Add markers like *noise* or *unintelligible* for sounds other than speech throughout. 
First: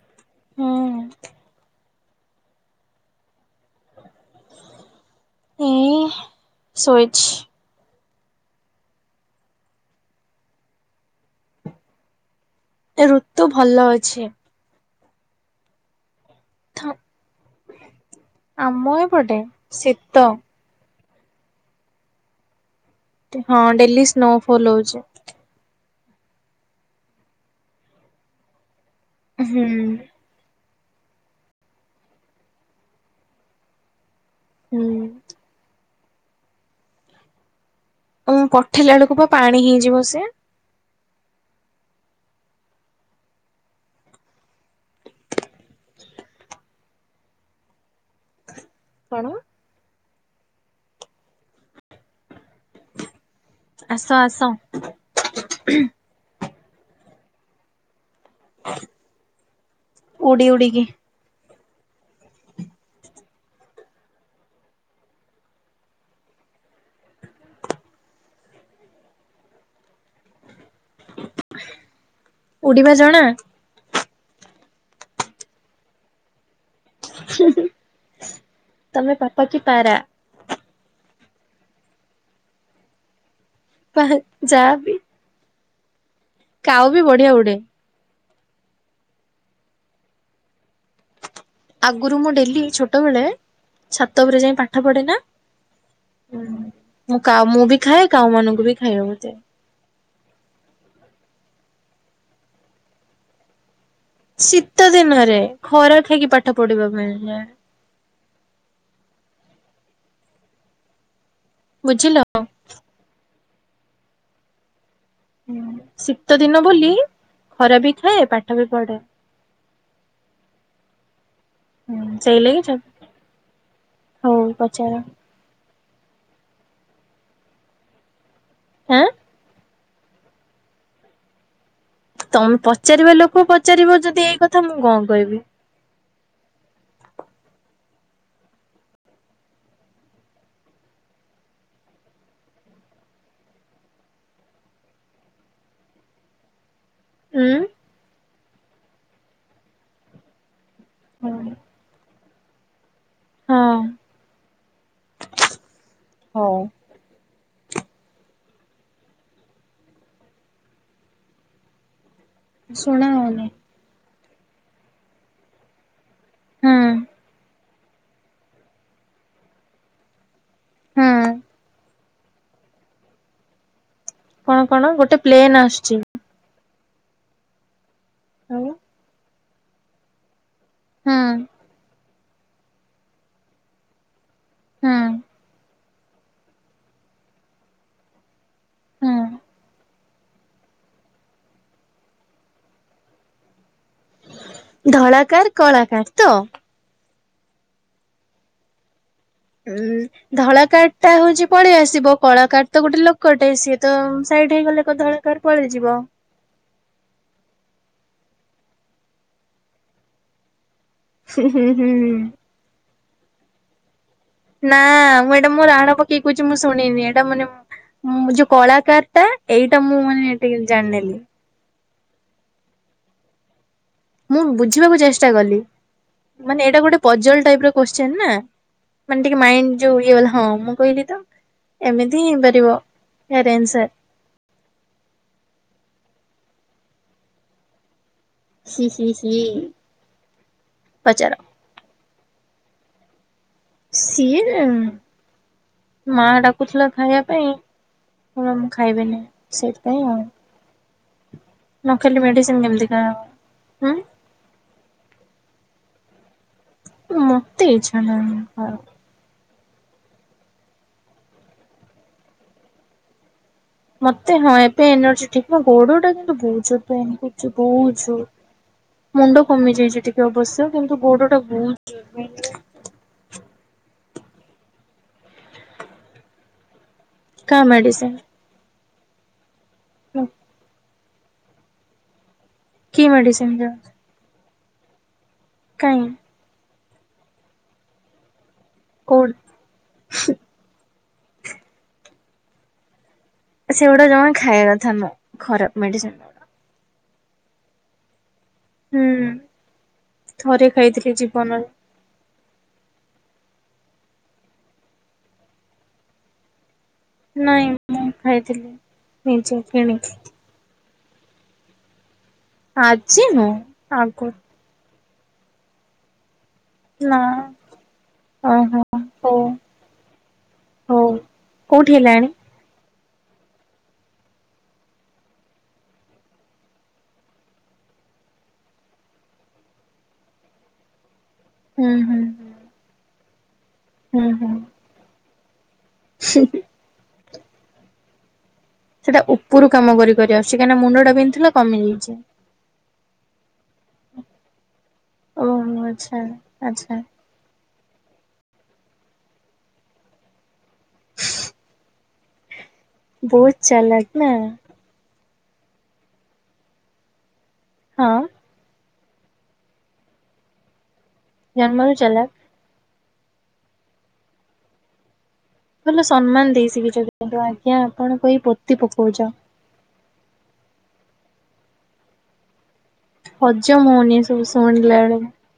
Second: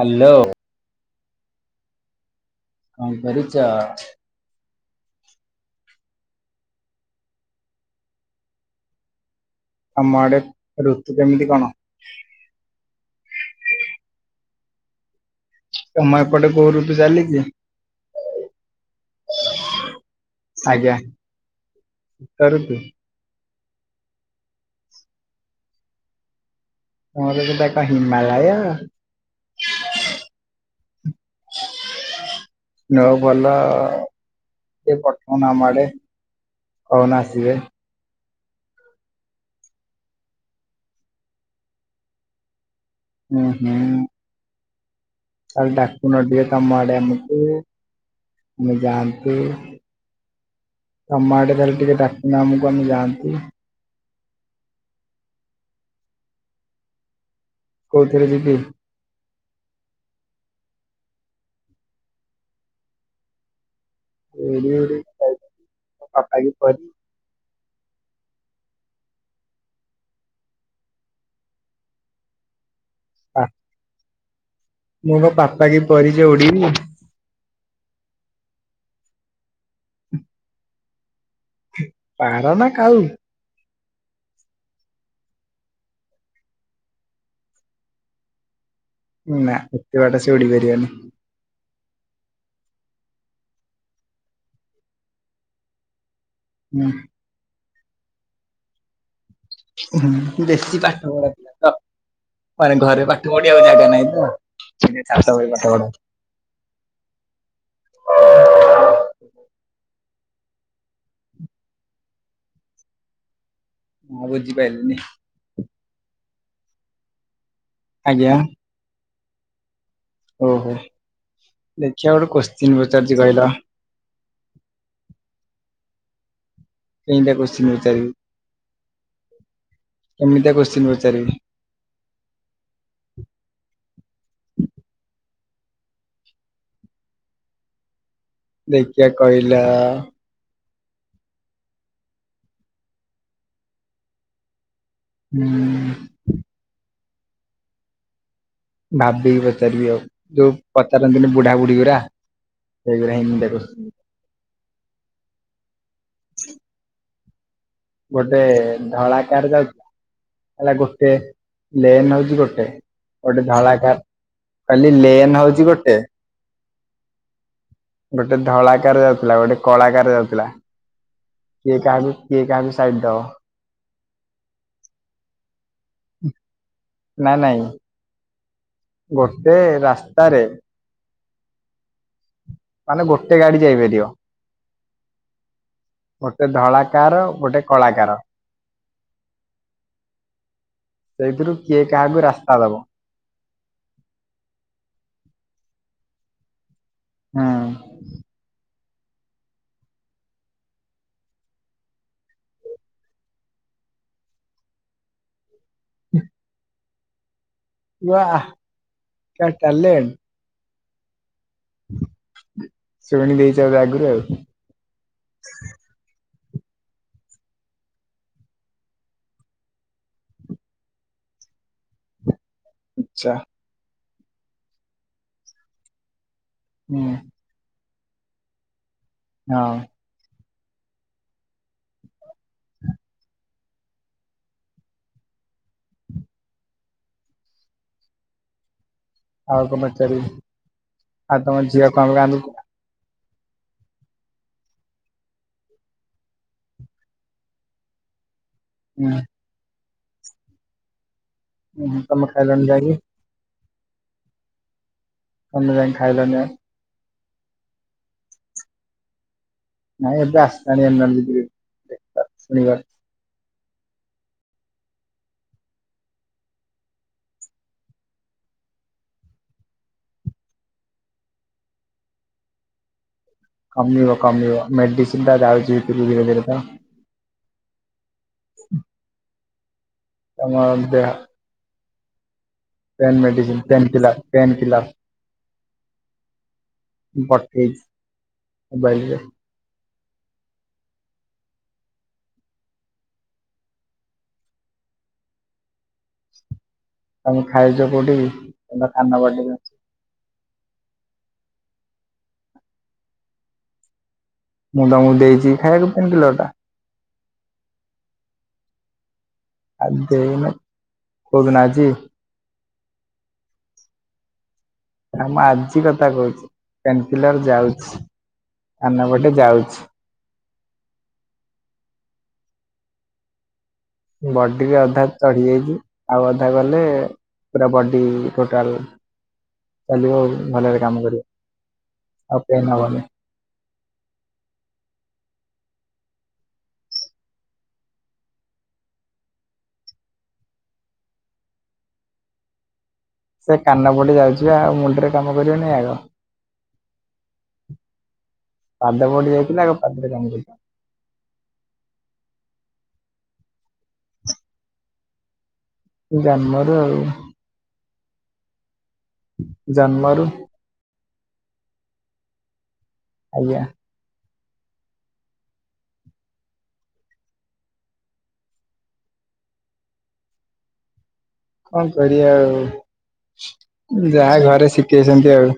Hello! ହୁଁ କଣ କରୁଛ? ଏଇ ଶୋଇଛି। ତମ ଆଡ଼େ ଋତୁ କେମିତି କଣ? ଋତୁ ଭଲ ଅଛି। ତମ ପଟୁ ପଟେ ଗୋରୁ ଥ ବି ଚାଲିକି ଆମ ଏପଟେ ଶୀତ ଆଜ୍ଞା। ସରେଦ ହଁ ଡେଲି ସ୍ନୋଫଲ ହଉଛି। ତମର କିତ ଏକା ହିମାଳୟ ହୁଁ। ନ ଭଲ ଆଉ। ହୁଁ ସେ ପଠାଉନ ଆମ ଆଡ଼େ ଆସିବେ ଉଁ ପଠେଇଲା ବେଳକୁ ପ ପାଣି ହେଇଯିବ ସେ ଓ ହୋ। ତା ହେଲେ ଡାକୁନ ଟିକେ ତମ ଆଡ଼କୁ ଆମକୁ ଆମେ କଣ ଯାଆନ୍ତୁ ତମ ଆଡ଼େ ତାହେଲେ ଟିକେ ଡାକୁନ ଆମକୁ ଆମେ ଯାଆନ୍ତୁ। ଆସ ଆସ କୋଉଥିରେ ଯିବି ଉଡ଼ି ଉଡ଼ିିକି ଉଡ଼ି ଉଡ଼ି କି ଯାଇଥାନ୍ତି, ବାପା କି ପରି ଉଡ଼ିବା ଜଣା ପା ମୁଁ କଣ ପାପା କି ପରି ଯେ ଉଡ଼ିବି। ତମେ ପାପା କି ପାରା ପାର ନା କାଲ ପା ଯାହା ବିି କାଉ ବି ବଢ଼ିଆ ଉଡ଼େ ନା ଏତେ ବାଟ ସେ ଉଡ଼ି ପାରିବନି। ଆଗରୁ ମୁଁ ଡେଲି ଛୋଟବେଳେ ଛାତ ଉପରେ ଯାଇ ପାଠ ପଢ଼େ ନା ମୁଁ କାଉ ମୁଁ ବି ଖାଏ କାଉ ମାନଙ୍କୁ ବି ଖାଏବାକୁ ଦିଏ। ବେଶୀ ପାଠ ପଢ଼ା ଥିଲା ତ ମାନେ ଘରେ ପାଠ ପଢ଼ି ଆଉ ଜାଗା ନାହିଁ। ତ। ଶୀତ ସେଇଥିପାଇଁ ଛାତ ଦିନରେ ଉପରେ ପାଠ ପଢା ଖରା ଖାଇକି ପାଠ ପଢ଼ିବା ପାଇଁ ଯାଏ। *inaudible* ବୁଝିଲ। ହଁ ବୁଝିପାରିଲିନି। ଶୀତ ଦିନ ବୋଲି ଖରା ବି ଖାଏ ଆଜ୍ଞା ପାଠ ବି ପଢ଼େ ଓହୋ ଦେଖିବା ହୁଁ ଗୋଟେ ସେଇ ଲାଗି କୋଶ୍ଚିନ ପଚାରୁଛି କହିଲା। ହଉ ପଚାର କେମିତିଆ କୋଶ୍ଚିନ୍ ପଚାରିବି ଆଁ କେମିତିଆ କୋଶ୍ଚିନ୍ ପଚାରିବି। ତମେ ପଚାରିବା ଲୋକ ପଚାରିବ ଯଦି ଏଇ କଥା ମୁଁ କଣ କହିବି। ଦେଖିବା କହିଲା? ହୁଁ। ଉଁ। ଭାବିକି ପଚାରିବି ଆଉ ଯୋଉ ପଚାରନ୍ତିନି ବୁଢ଼ା ବୁଢ଼ୀ ଗରା ସେଇଗୁଡ଼ା ଏମିତିଆ ହଁ। କୋଶ୍ଚିନ୍। ହଉ। ଗୋଟେ ଧଳାକାର ଯାଉଥିଲା ହେଲା ଗୋଟେ ଲେନ ହଉଛି। ଗୋଟେ ଶୁଣା ଗୋଟେ ହଉନି ଧଳାକାର କାଲି ଲେନ ହଉଛି ଗୋଟେ ହୁଁ। ଗୋଟେ ଧଳାକାର ଯାଉଥିଲା ଗୋଟେ କଳାକାର ଯାଉଥିଲା ହୁଁ କିଏ କାହା କିଏ କାହାବି ସାଇଟ୍ ଦଅ କଣ କଣ ଗୋଟେ ପ୍ଲେନ୍ ଆସୁଛି। ନା ନାଇଁ। ହୁଁ। ଗୋଟେ ରାସ୍ତାରେ ହଁ। ମାନେ ଗୋଟେ ଗାଡି ଯାଇପାରିବ? ହୁଁ ଗୋଟେ ଧଳାକାର ଗୋଟେ କଳାକାର ହୁଁ ସେଇଥିରୁ କିଏ କାହାକୁ ରାସ୍ତା ଦେବ ଧଳାକାର କଳାକାର ତ ହଁ। ଉୁଁ ଧଳା କଠ ଟା ହଉଛି ପଳେଇ ଆସିବ କଳା କଠ ତ ଗୋଟେ ଲୋକଟେ ସିଏ ତ ଏଇଠିଇ ଗଲେ କଧଳାକାର ପଳେଇଯିବ ଟଲ ହୁଁ ହୁଁ ହୁଁ ହ। ଶୁଣି ଦେଇଛି ଆଗରୁ ଆଉ। କୁଛି ମୁଁ ଶୁଣିନି ଏଇଟା ମାନେ ଯୋଉ କଳାକାର ଟା ଏଇଟା ମୁଁ ମାନେ ଟିକେ ଜାଣିନେଲି ଆଛା। ମୁଁ ବୁଝିବାକୁ ଚେଷ୍ଟା କଲି, ମାନେ ଏଇଟା ଗୋଟେ ହୁଁ ପଜଲ ଟାଇପ ର କୋଶ୍ଚନ ନା ମାନେ ଟିକେ ହଁ ମାଇଣ୍ଡ ଯୋଉ ଇଏ ହେଲା ହଁ ମୁଁ କହିଲି ତ ଏମିତି ହ ହେଇପାରିବ। ହୁଁ। ଆଉ କ ପଚାର ପଚାର। ଆଉ ତମର ଝିଅ କଣ କ ସିଏ ମା ଡାକୁଥିଲା ଖାଇବା ପାଇଁ ହଣ ମୁଁ ଖାଇବିନି ହୁଁ ସେଇଥିପାଇଁ ଆଉ। ନ ହୁଁ ଖାଲି ତମେ ମେଡିସିନ ଖାଇଲଣି ଗମ ଯାଇକି ଦଖାବା ହୁ କେ ଯାଇ ଖାଇଲ ନଁ। ମତେ ଇଛା ନା ନାଇଁ ଏବେ ଆସତାନି ଆପନର ଯଦି ଦେବା ଶନିବାର। ମତେ ହଁ ଏ ପେନ୍ ଅଛି, ଠିକ ନା ଗୋଡଟା କିନ୍ତୁ ବହୁତୋ ପେନ୍ କରୁଛି ବହୁତୋ ମୁଣ୍ଡ କମି ଯାଇଛି ଟିକେ ଅବଶ୍ୟ କିନ୍ତୁ ଗୋଡ ଟା ବହୁ କମିିବ କମିବ ମେଡିସିନ୍ ଟାଉ ଯ ଧୀରେ ଧୀରେ ତ କାହା ମେଡ଼ିସିନ? *unintelligible* କି ପେନ୍ ମେଡିସିନ ମେଡିସିନ୍ ଦିଅନ୍ତି ପେନକିଲର୍ ପେନକିଲର୍। କାଇଁ? ମୁଁ ପଠେଇଚି ମୋବାଇଲରେ। କୋଉ *inaudible* ସେଗୁଡା ଜମା ଖାଇବା କଥା ନୁହଁ। ଖରାପ ମେଡିସିନ ତମେ ଖାଇଚ କୋଉଠିକି? ହୁଁ ଥରେ ଖାଇଥିଲି ଜୀବନରେ। ମୁଁ ତମକୁ ଦେଇଚି ଖାଇବାକୁ ପେନକିଲର ଟା। ନାଇଁ ମୁଁ ଖାଇଥିଲି ନିଜେ ଆଉ କିଣିକି। ଦେଇନ କୋଉଦିନ ଆଜି? ଆଜି ନୁହଁ ଆଗରୁ। ନା ମୁଁ ଆଜି କଥା କହୁଚି। ପେନକିଲର ନା ଯାଉଚି *unintelligible* ଯାଉଚି। ଓ କୋଉଠି ହେଲାଣି? ବଡି କି ଅଧା ଚଢି ଯାଇଚି, ଆଉ ଅଧା ଗଲେ ପୁରା ବଡି ଟୋଟାଲ ଚାଲିବ ଆଉ, ଭଲରେ କାମ କରିବ। ହୁଁ ହୁଁ ଆଉ ପେନ୍ ହବନି। ହୁଁ ହୁଁ। *inaudible* ସେଟା ଉପରୁ କାମ କରି କରି ଆସୁଚି। କାହିଁକିନା ମୁଣ୍ଡ ଟା ବିନ୍ଧୁଥିଲା କମି ଯାଇଚି। ସେ କାନ ପଟେ ଯାଉଚି ପା, ମୁଣ୍ଡରେ କାମ ଓହୋ କରିବନି ଆଗ। ଆଚ୍ଛା ଆଚ୍ଛା ପାଦ ପଟେ ଯାଇଥିଲା ଆଗ ପାଦରେ କାମଦବ। ବହୁତ ଚାଲକ୍ ନା। ଜନ୍ମରୁ ଆଉ। ହଁ। ଜନ୍ମ ରୁ ଜନ୍ମ ରୁ ଚାଲାକ୍। ଆଜ୍ଞା। ଭଲ ସମ୍ମାନ ଦେଇ ଶିଖିଛନ୍ତି କିନ୍ତୁ। ଆଜ୍ଞା ଆପଣ କହି ପୋତି ପକଉଛ। *inaudible* କଣ କରିବା ହଜମ ଆଉ ହଉନି ଯାହା ଏସବୁ ଘରେ ଶୁଣିଲା ବେଳକୁ ଶିଖେଇଛନ୍ତି ଆଉ।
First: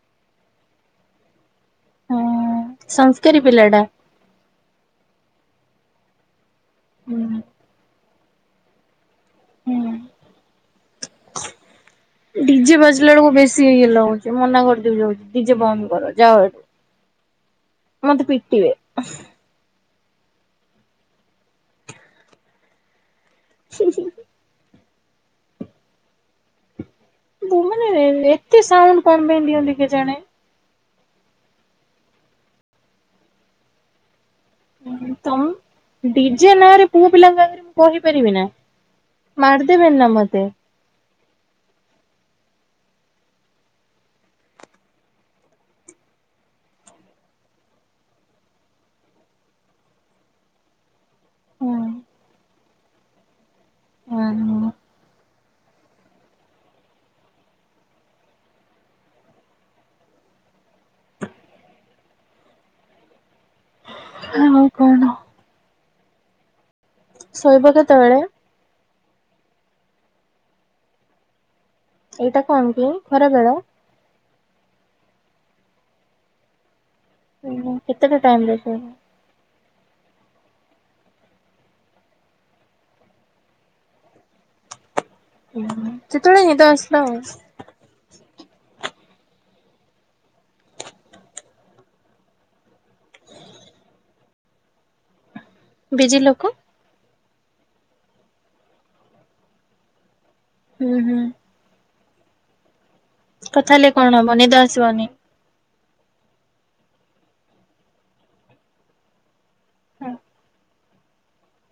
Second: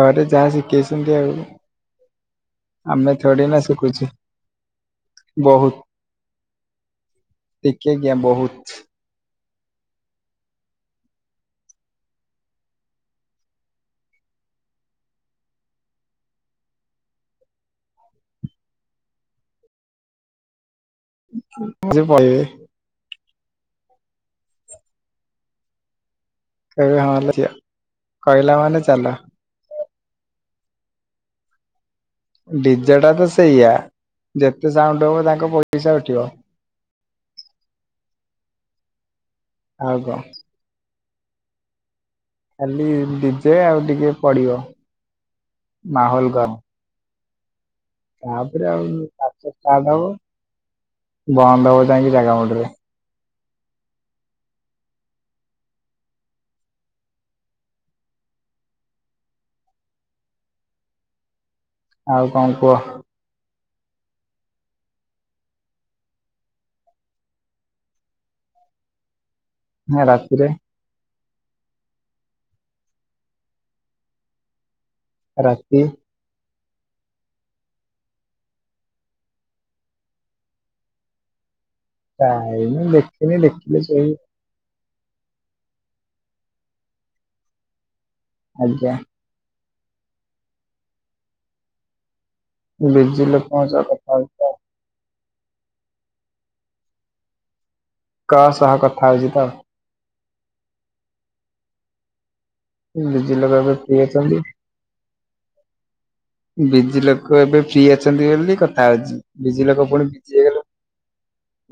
ଘରେ ଯାହା ଶିଖେଇଛନ୍ତି ଆଉ। ହଁ ଆମେ ସଂସ୍କାରୀ ଥୋଡ଼ି ନା ପିଲାଟା ଶିଖୁଛେ, ବହୁତ। ହୁଁ ଟିକେ କିଆଁ ବହୁତ। *inaudible* ହୁଁ। ଡିଜେ ବାଜିଲା ବେଳକୁ ବେଶୀ ଇଏ ଲାଗୁଛି। ମନା କରିଦେବି ଯାଉଚି ଡିଜେ ବନ୍ଦ କର ଯାଅ ଏଠୁ। *inaudible* ମତେ ପିଟିିବେ। *unintelligible* *inaudible* ହଁ ଝିଅ ପୁଅ ମାନେ କହିଲା ଏତେ ମାନେ ଚାଲ ସାଉଣ୍ଡ କଣ ପାଇଁ ଦିଅନ୍ତି କେଜାଣି? ଡିଜେ ଟା ତ ସେଇଆ। ଯେତେ ସାଉଣ୍ଡ ହବ ତମ ତାଙ୍କ ପଇସା ଉଠିବ ଡିଜେ ନାଁରେ ପୁଅ ପିଲାଙ୍କ ଆଗରେ ମୁଁ କହିପାରିବି ନା। ଆଉ ମାରିଦେବେନି ନା କଣ ମତେ। ଖାଲି ଡିଜେ ଆଉ ଟିକେ ପଡିବ ମାହୋଲ ଗରମ୍। ତାପରେ ଆଉ ନାଚ ଷ୍ଟାର୍ଟ ହବ। ବନ୍ଦ ହବ ଯାଇକି ଜାଗା ମୁଣ୍ଡରେ। ଅ ହଁ। ଆଉ କଣ କୁହ? ହଉ କଣ ଶୋଇବ କେ ତଳେ ହଁ ରାତିରେ ଏଇଟା କଣ କି ଖରା ବର ରାତି ହ କେତେଟା ଟାଇମ ଦେଖ ଯାଇନି ଦେଖିନି ଦେଖିଲି ସେଇ ସେତେବେଳେ ନିଦ ଆସିଲ ଆଜ୍ଞା। ବେଜିିଲ୍ ପହଞ୍ଚା କଥାଳତା ବିଜ ଲୋକ କା ସହା କଥା ଆୟୋଜିିତ ହୁଁ ହୁଁ। ଦୁଜ ଲଗେଇ କଥା ହେଲେ କିି କଣ ହବ ଅଛନ୍ତି। ନିଦ ଆସିବନି ବିଜି ଲୋକ ଏବେ ଫ୍ରି ଅଛନ୍ତି ବୋଲି କଥା ହଉଛି। ବିଜି ଲୋକ ପୁଣି ବିଜି ହେଇଗଲେ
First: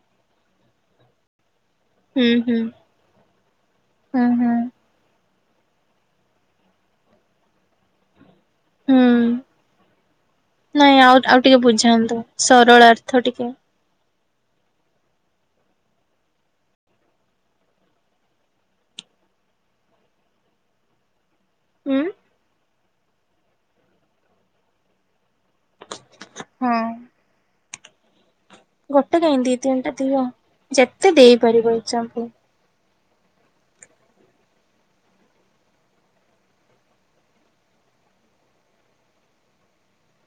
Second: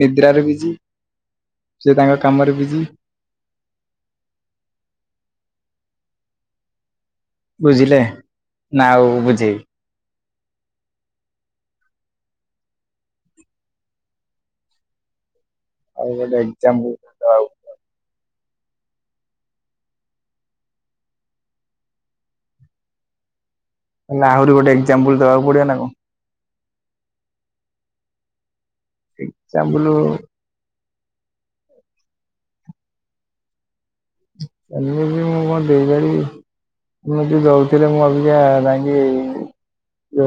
ନିଦ୍ରାରେ ବିଜି ସେ ତାଙ୍କ ହୁଁ କାମରେ ହୁଁ ବିଜି। ହୁଁ ହୁଁ। ବୁଝିଲେ ନା ହୁଁ ଆଉ ବୁଝେଇ ନାଇଁ ଆଉ ଆଉ ଟିକେ ବୁଝାନ୍ତୁ ସରଳ ଅର୍ଥ ଟିକେଯ ଆଉ ଗୋଟେ ଏକ୍ଜାମ୍ ଆଉ। ହୁଁ। ହେଲେ ଆହୁରି ଗୋଟେ ଏକ୍ଜାମ୍ପଲ ଦେବାକୁ ପଡିବ ନା କଣ? ହଁ। ଗୋଟେ କାହିଁ ଦି ଏକ୍ଜାମ୍ପଲ ତିନିଟା ଥିବ ଯେତେ ଦେଇପାରିବ ଏଇମ୍ପଲ *inaudible* *unintelligible* ଯେଉ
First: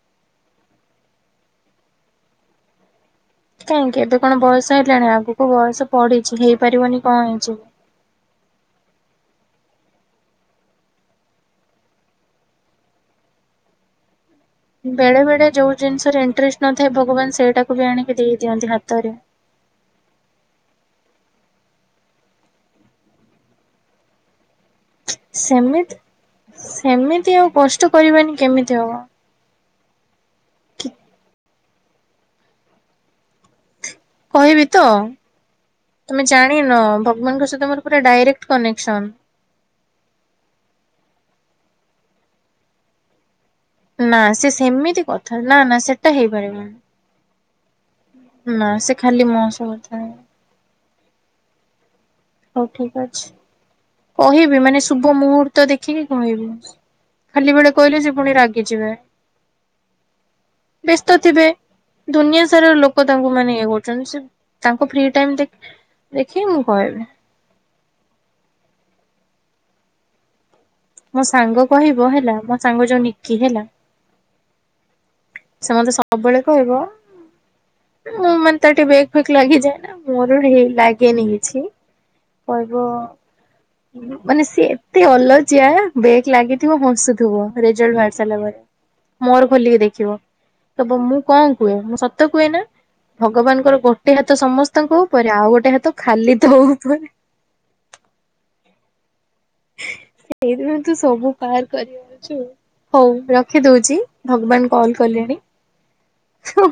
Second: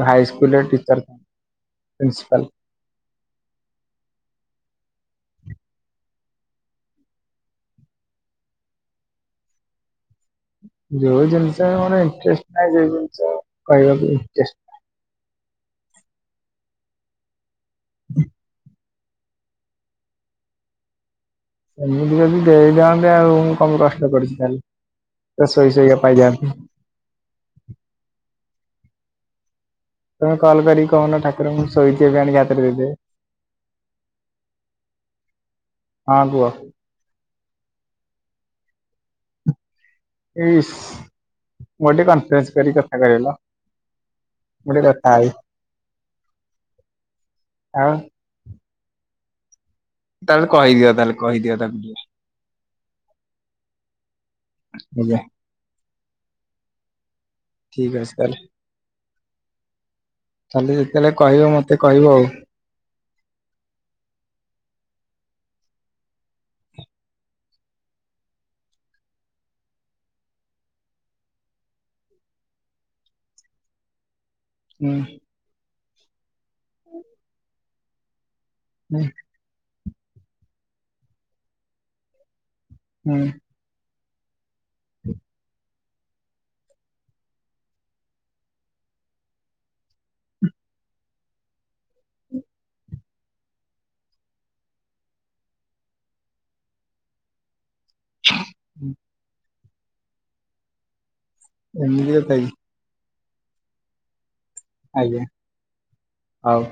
ହାଇ ସ୍କୁୁଲରେ ଟିଚର ପ୍ରିସିପଲ କାହିଁକି ଏବେ କଣ ବୟସ ହେଲାଣି ଆଗକୁ ବୟସ ପଢିଛି ହେଇପାରିବନି କଣ ହେଇଛିି? ଯୋଉ ଜିନିଷ ମୋର ଇଣ୍ଟ୍ରଷ୍ଟ ନାହି ସେ ଜିନିଷ କହକୁ ବେଳେ ବେଳେ ଯୋଉ ଜିନିଷରେ ଇଣ୍ଟରେଷ୍ଟ ନଥାଏ, ଭଗବାନ ସେଇଟାକୁ ବି ଆଣିକି ଦେଇଦିଅନ୍ତି ହାତ ତରେ ଏମିତି ଯଦି ଦେଇଦାଅନ୍ତେ, ଆଉ ମୁଁ କମ କଷ୍ଟ କରୁଛି ଖଲେ ସେମ ସେମିତି ଆଉ କଷ୍ଟ କରିବନି କେମିତି ହବ? ତମେ କଲ୍ କରିକି କହୁନ ଠାକୁର ମୁଁ ଶୋଇଛି ଏବେ ଆଣିକି ହାତରେ ଦେଇଦେଏ କହିବି ତ ହଁ ତମେ କୁହ ଜାଣିନ ଭଗବାନଙ୍କ ସତ ତମର ପୁରା ଡାଇରେକ୍ଟ କନେକ୍ସନ୍ ଇସ୍ ଗଟେ କନ୍ଫରେନ୍ସ କରି କଥା କରେଇଲ। ନା ସେ ମୁଁ ଟିକେ ସେମିତି ହେବି କଥା ନା ନା ସେଟା ହେଇ ପାରିବନି। ହଁ। ନା ସେ ଖାଲି ମୋ ସହ କଥା ତାହେଲେ କହିଦିଅ ତାହେଲେ କହିଦିଅ ତାକୁ ଟିକେ ହଉ ଠିକ ଅଛି କହିବି ମାନେ ଶୁଭ ଆଜ୍ଞା ମୁହୂର୍ତ୍ତ ଦେଖିକି କହିବି। ଖାଲି ବେଳେ କହିଲେ ଠିକ ଯେ ଅଛି ପୁଣି ତାହେଲେ ରାଗିଯିବେ। ତାହେଲେ ଯେତେବେଳେ ବ୍ୟସ୍ତ ଥିବେ କହିବ ମତେ କହିବ ଆଉ ଦୁନିଆ ସାରା ଲୋକ ତାଙ୍କୁ ମାନେ ଇଏ କରୁଛନ୍ତି ସେ ତା ଫି ଟାଇ ଦେଖି ମୁଁ କହିବି। ମୋ ସାଙ୍ଗ କହିବ ହେଲା ମୋ ସାଙ୍ଗ ଯୋଉ ନିକି ହେଲା ହୁଁ। ସେ ମତେ ସବୁବେଳେ କହିବ ମୁଁ ମାନେ ତା ଟିକେ ହୁଁ ବେକ୍ ଫେକ୍ ଲାଗିଯାଏନା ମୋର ହେଇ ଲାଗେନି କିଛି କହିବ ହୁଁ ମାନେ ଏତେ ଅଲଜିିଆ ବେକ୍ ଲାଗିଥିବ ହସୁଥିବ ରେଜଲ୍ଟ ବାହାରି ସାରିଲା ପରେ। ମୋର ଖୋଲିକି ଦେଖିବ। ତ ମୁଁ କଣ କୁହେ ମୁଁ ସତ କୁହେ ନା। ଭଗବାନଙ୍କର ଗୋଟେ ହାତ ସମସ୍ତଙ୍କ ଉପରେ। ଆଉ ଗୋଟେ ହାତ ଖାଲି ତୋ ଉପରେ। *inaudible* ହୁଁ। ସେଇଥିପାଇଁ ତୁ ସବୁ ପାର ଏମିତି କଥା କରିଯାଉଛୁ କି ହଉ ରଖିଦଉଛି। ଭଗବାନ୍ କଲ୍ ଆଜ୍ଞା କଲେଣି। ହଉ।